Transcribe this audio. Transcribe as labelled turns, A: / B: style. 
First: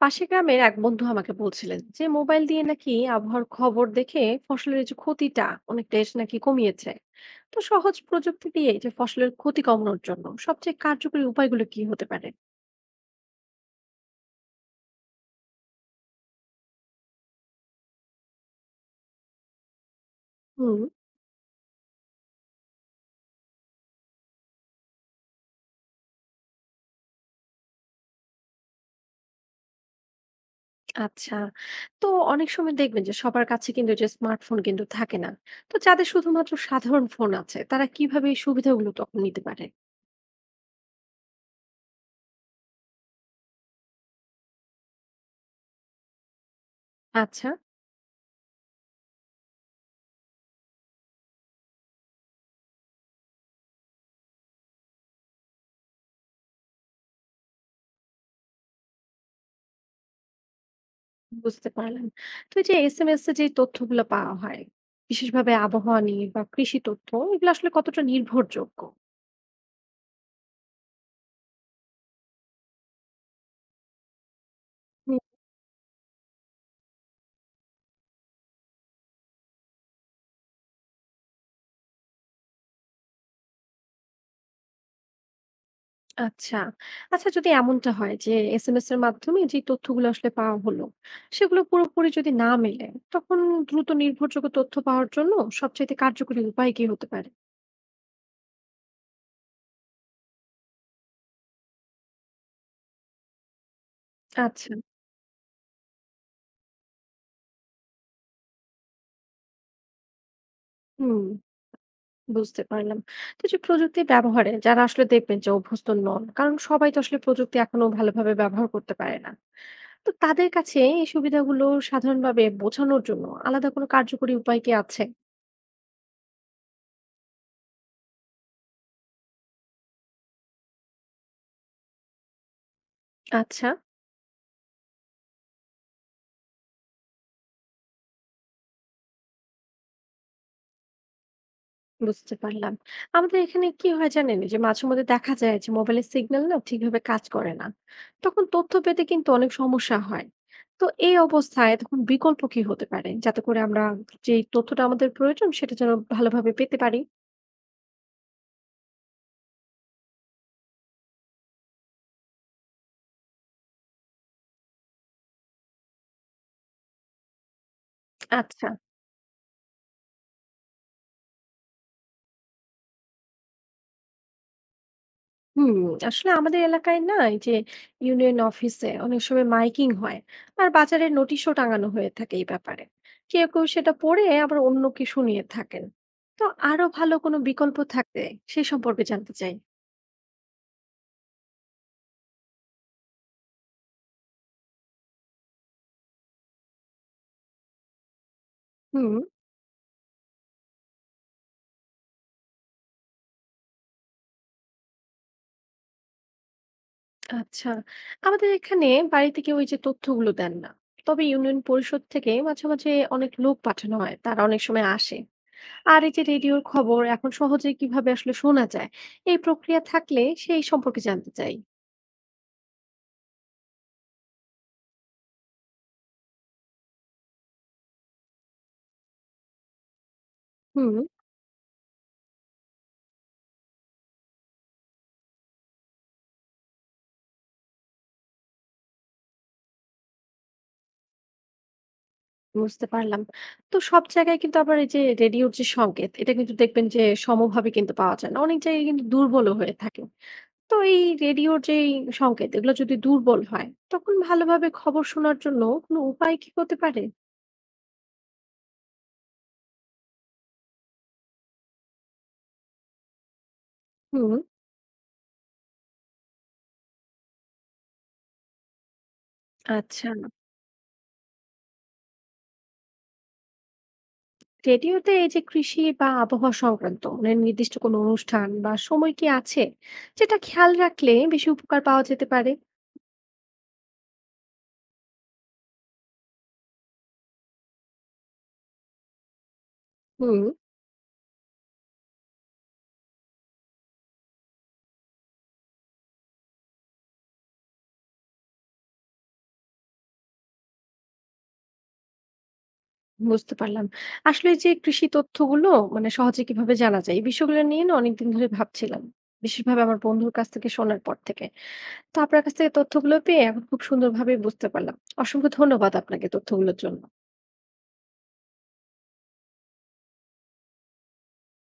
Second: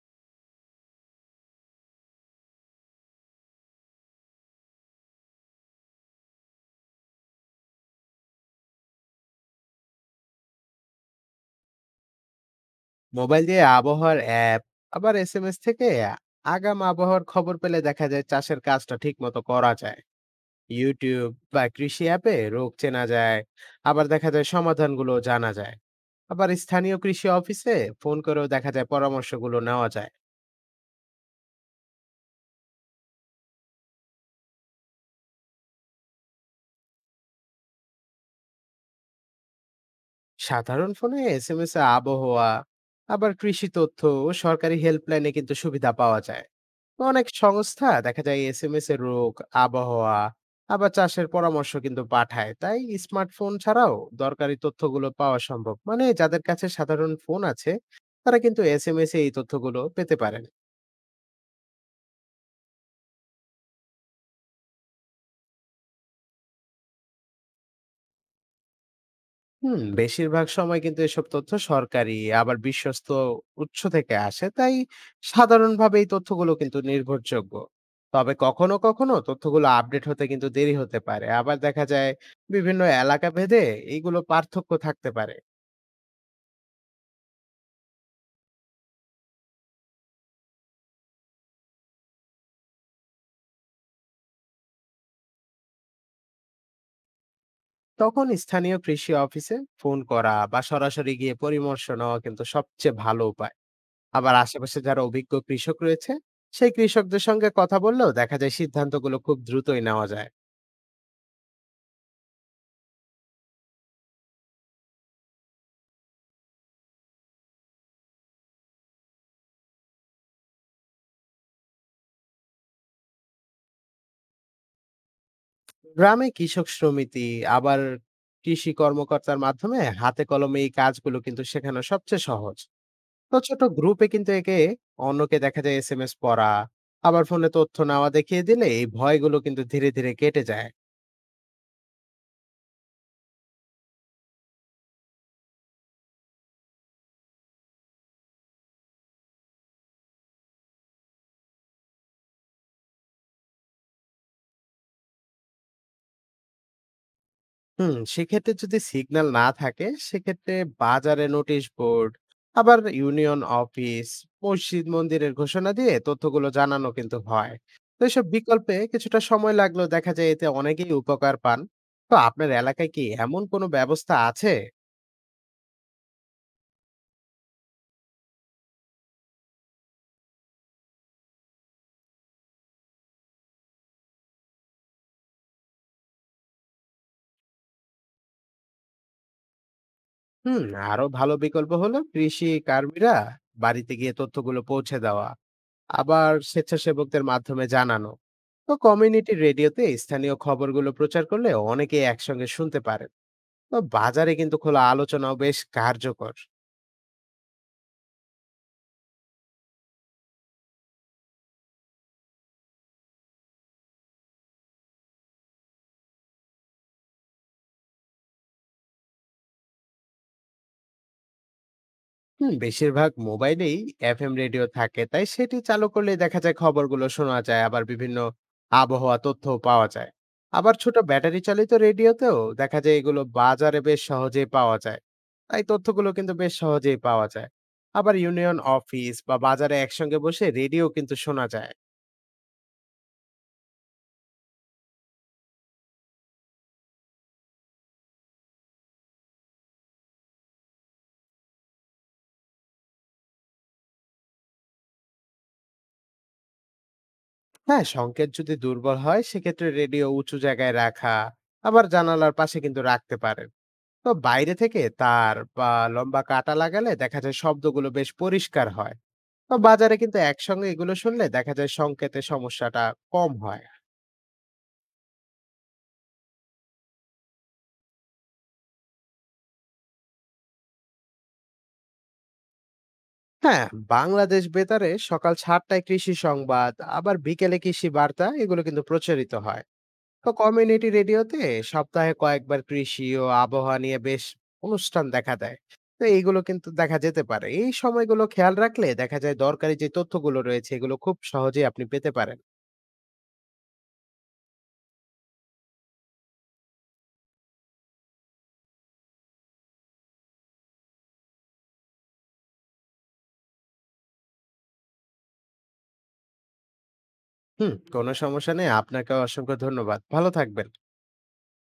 A: পাশের গ্রামের এক বন্ধু আমাকে বলছিলেন যে মোবাইল দিয়ে নাকি আবহাওয়ার খবর দেখে ফসলের যে ক্ষতিটা অনেকটা এসে নাকি কমিয়েছে। তো সহজ প্রযুক্তি দিয়ে যে ফসলের ক্ষতি কমানোর জন্য সবচেয়ে কার্যকরী উপায়গুলো কি হতে পারে?
B: মোবাইল দিয়ে আবহাওয়ার অ্যাপ, আবার এসএমএস থেকে আগাম আবহাওয়ার খবর পেলে দেখা যায় চাষের কাজটা ঠিক মতো করা যায়।
A: হুম।
B: ইউটিউব বা কৃষি অ্যাপে রোগ চেনা যায়, আবার দেখা যায় সমাধানগুলো জানা যায়। আবার স্থানীয় কৃষি অফিসে ফোন করেও দেখা যায় পরামর্শগুলো নেওয়া যায়।
A: আচ্ছা। তো অনেক সময় দেখবেন যে সবার কাছে কিন্তু যে স্মার্টফোন কিন্তু থাকে না। তো যাদের শুধুমাত্র সাধারণ ফোন আছে তারা কিভাবে এই সুবিধাগুলো তখন নিতে পারে?
B: সাধারণ ফোনে এসএমএস এ আবহাওয়া, আবার কৃষি তথ্য ও সরকারি হেল্পলাইনে কিন্তু সুবিধা পাওয়া যায়। অনেক
A: আচ্ছা।
B: সংস্থা দেখা যায় এসএমএস এর রোগ, আবহাওয়া, আবার চাষের পরামর্শ কিন্তু পাঠায়। তাই স্মার্টফোন ছাড়াও দরকারি তথ্যগুলো পাওয়া সম্ভব, মানে যাদের কাছে সাধারণ ফোন আছে তারা কিন্তু এসএমএস এ এই তথ্যগুলো পেতে পারেন।
A: বুঝতে পারলাম। তো এই যে এসএমএস এ যে তথ্যগুলো পাওয়া হয় বিশেষভাবে আবহাওয়া নিয়ে বা কৃষি তথ্য, এগুলো আসলে কতটা নির্ভরযোগ্য?
B: হুম, বেশিরভাগ সময় কিন্তু এসব তথ্য সরকারি আবার বিশ্বস্ত উৎস থেকে আসে, তাই
A: হুম,
B: সাধারণভাবে এই তথ্যগুলো কিন্তু নির্ভরযোগ্য। তবে কখনো কখনো তথ্যগুলো আপডেট হতে কিন্তু দেরি হতে পারে, আবার দেখা যায় বিভিন্ন এলাকা ভেদে এইগুলো পার্থক্য থাকতে পারে।
A: আচ্ছা। আচ্ছা যদি এমনটা হয় যে এসএমএস এর মাধ্যমে যে তথ্যগুলো আসলে পাওয়া হলো সেগুলো পুরোপুরি যদি না মেলে, তখন দ্রুত নির্ভরযোগ্য তথ্য পাওয়ার জন্য সবচাইতে কার্যকরী উপায় কি হতে পারে?
B: তখন স্থানীয় কৃষি অফিসে ফোন করা বা সরাসরি গিয়ে পরামর্শ নেওয়া কিন্তু সবচেয়ে ভালো উপায়। আবার
A: আচ্ছা।
B: আশেপাশে যারা অভিজ্ঞ কৃষক রয়েছে, সেই কৃষকদের সঙ্গে কথা বললেও দেখা যায় সিদ্ধান্তগুলো খুব দ্রুতই নেওয়া যায়।
A: হুম। বুঝতে পারলাম। তো এই যে প্রযুক্তি ব্যবহারে যারা আসলে দেখবেন যে অভ্যস্ত নন, কারণ সবাই তো আসলে প্রযুক্তি এখনো ভালোভাবে ব্যবহার করতে পারে না। তো তাদের কাছে এই সুবিধাগুলো সাধারণভাবে বোঝানোর জন্য আলাদা কোনো কার্যকরী উপায় কি আছে?
B: গ্রামে কৃষক সমিতি, আবার কৃষি কর্মকর্তার মাধ্যমে হাতে কলমে এই কাজগুলো কিন্তু শেখানো সবচেয়ে সহজ। তো ছোট
A: আচ্ছা,
B: গ্রুপে কিন্তু একে অন্যকে দেখা যায় এস এম এস পড়া, আবার ফোনে তথ্য নেওয়া দেখিয়ে দিলে এই ভয়গুলো কিন্তু ধীরে ধীরে কেটে যায়।
A: বুঝতে পারলাম। আমাদের এখানে কি হয় জানেন? এই যে মাঝে মধ্যে দেখা যায় যে মোবাইলের সিগন্যাল না ঠিকভাবে কাজ করে না। তখন তথ্য পেতে কিন্তু অনেক সমস্যা হয়। তো এই অবস্থায় তখন বিকল্প কি হতে পারে? যাতে করে আমরা যেই তথ্যটা আমাদের প্রয়োজন সেটা যেন ভালোভাবে পেতে পারি?
B: হুম, সেক্ষেত্রে যদি সিগন্যাল না থাকে, সেক্ষেত্রে বাজারে নোটিশ বোর্ড, আবার ইউনিয়ন অফিস, মসজিদ মন্দিরের ঘোষণা দিয়ে তথ্যগুলো জানানো কিন্তু হয়। তো এসব
A: আচ্ছা।
B: বিকল্পে কিছুটা সময় লাগলো, দেখা যায় এতে অনেকেই উপকার পান। তো আপনার এলাকায় কি এমন কোনো ব্যবস্থা আছে?
A: হুম। আসলে আমাদের এলাকায় না এই যে ইউনিয়ন অফিসে অনেক সময় মাইকিং হয়, আর বাজারে নোটিশও টাঙানো হয়ে থাকে এই ব্যাপারে। কেউ কেউ সেটা পড়ে আবার অন্যকে শুনিয়ে থাকেন। তো আরো ভালো কোনো বিকল্প থাকলে সে সম্পর্কে জানতে চাই।
B: হুম, আরো ভালো বিকল্প হলো কৃষি কর্মীরা বাড়িতে গিয়ে তথ্যগুলো পৌঁছে দেওয়া, আবার স্বেচ্ছাসেবকদের মাধ্যমে জানানো। তো
A: হুম।
B: কমিউনিটি রেডিওতে স্থানীয় খবরগুলো প্রচার করলে অনেকেই একসঙ্গে শুনতে পারে। তো বাজারে কিন্তু খোলা আলোচনাও বেশ কার্যকর।
A: আচ্ছা। আমাদের এখানে বাড়ি থেকে ওই যে তথ্যগুলো দেন না, তবে ইউনিয়ন পরিষদ থেকে মাঝে মাঝে অনেক লোক পাঠানো হয়, তারা অনেক সময় আসে। আর এই যে রেডিওর খবর এখন সহজে কিভাবে আসলে শোনা যায়, এই প্রক্রিয়া থাকলে সেই সম্পর্কে জানতে চাই।
B: হুম, বেশিরভাগ মোবাইলেই এফএম রেডিও থাকে, তাই সেটি চালু করলে দেখা যায় খবরগুলো শোনা যায়, আবার বিভিন্ন আবহাওয়া তথ্য পাওয়া যায়। আবার
A: হুম।
B: ছোট ব্যাটারি চালিত রেডিওতেও দেখা যায় এগুলো বাজারে বেশ সহজেই পাওয়া যায়। তাই তথ্যগুলো কিন্তু বেশ সহজেই পাওয়া যায়। আবার ইউনিয়ন অফিস বা বাজারে একসঙ্গে বসে রেডিও কিন্তু শোনা যায়।
A: বুঝতে পারলাম। তো সব জায়গায় কিন্তু আবার এই যে রেডিওর যে সংকেত, এটা কিন্তু দেখবেন যে সমভাবে কিন্তু পাওয়া যায় না। অনেক জায়গায় কিন্তু দুর্বলও হয়ে থাকে। তো এই রেডিওর যেই সংকেত, এগুলো যদি দুর্বল হয়, তখন ভালোভাবে খবর শোনার জন্য কোনো উপায় কি হতে পারে?
B: হ্যাঁ, সংকেত যদি দুর্বল হয় সেক্ষেত্রে রেডিও উঁচু জায়গায় রাখা, আবার জানালার পাশে কিন্তু রাখতে পারে। তো
A: হুম,
B: বাইরে থেকে তার বা লম্বা কাটা লাগালে দেখা যায় শব্দগুলো বেশ পরিষ্কার হয়। তো বাজারে
A: আচ্ছা।
B: কিন্তু একসঙ্গে এগুলো শুনলে দেখা যায় সংকেতে সমস্যাটা কম হয়।
A: রেডিওতে এই যে কৃষি বা আবহাওয়া সংক্রান্ত মানে নির্দিষ্ট কোনো অনুষ্ঠান বা সময় কি আছে, যেটা খেয়াল রাখলে বেশি উপকার পাওয়া যেতে পারে?
B: হ্যাঁ, বাংলাদেশ বেতারে সকাল 7টায় কৃষি সংবাদ, আবার বিকেলে কৃষি বার্তা এগুলো কিন্তু প্রচারিত হয়। তো
A: হুম।
B: কমিউনিটি রেডিওতে সপ্তাহে কয়েকবার কৃষি ও আবহাওয়া নিয়ে বেশ অনুষ্ঠান দেখা দেয়। তো এইগুলো কিন্তু দেখা যেতে পারে, এই সময়গুলো খেয়াল রাখলে দেখা যায় দরকারি যে তথ্যগুলো রয়েছে এগুলো খুব সহজেই আপনি পেতে পারেন।
A: বুঝতে পারলাম। আসলে এই যে কৃষি তথ্যগুলো মানে সহজে কিভাবে জানা যায়? এই বিষয়গুলো নিয়ে না অনেকদিন ধরে ভাবছিলাম। বিশেষভাবে আমার বন্ধুর কাছ থেকে শোনার পর থেকে। তো আপনার কাছ থেকে তথ্যগুলো পেয়ে এখন খুব সুন্দরভাবে বুঝতে পারলাম। অসংখ্য ধন্যবাদ আপনাকে তথ্যগুলোর জন্য।
B: হুম, কোনো সমস্যা নেই। আপনাকেও অসংখ্য ধন্যবাদ। ভালো থাকবেন।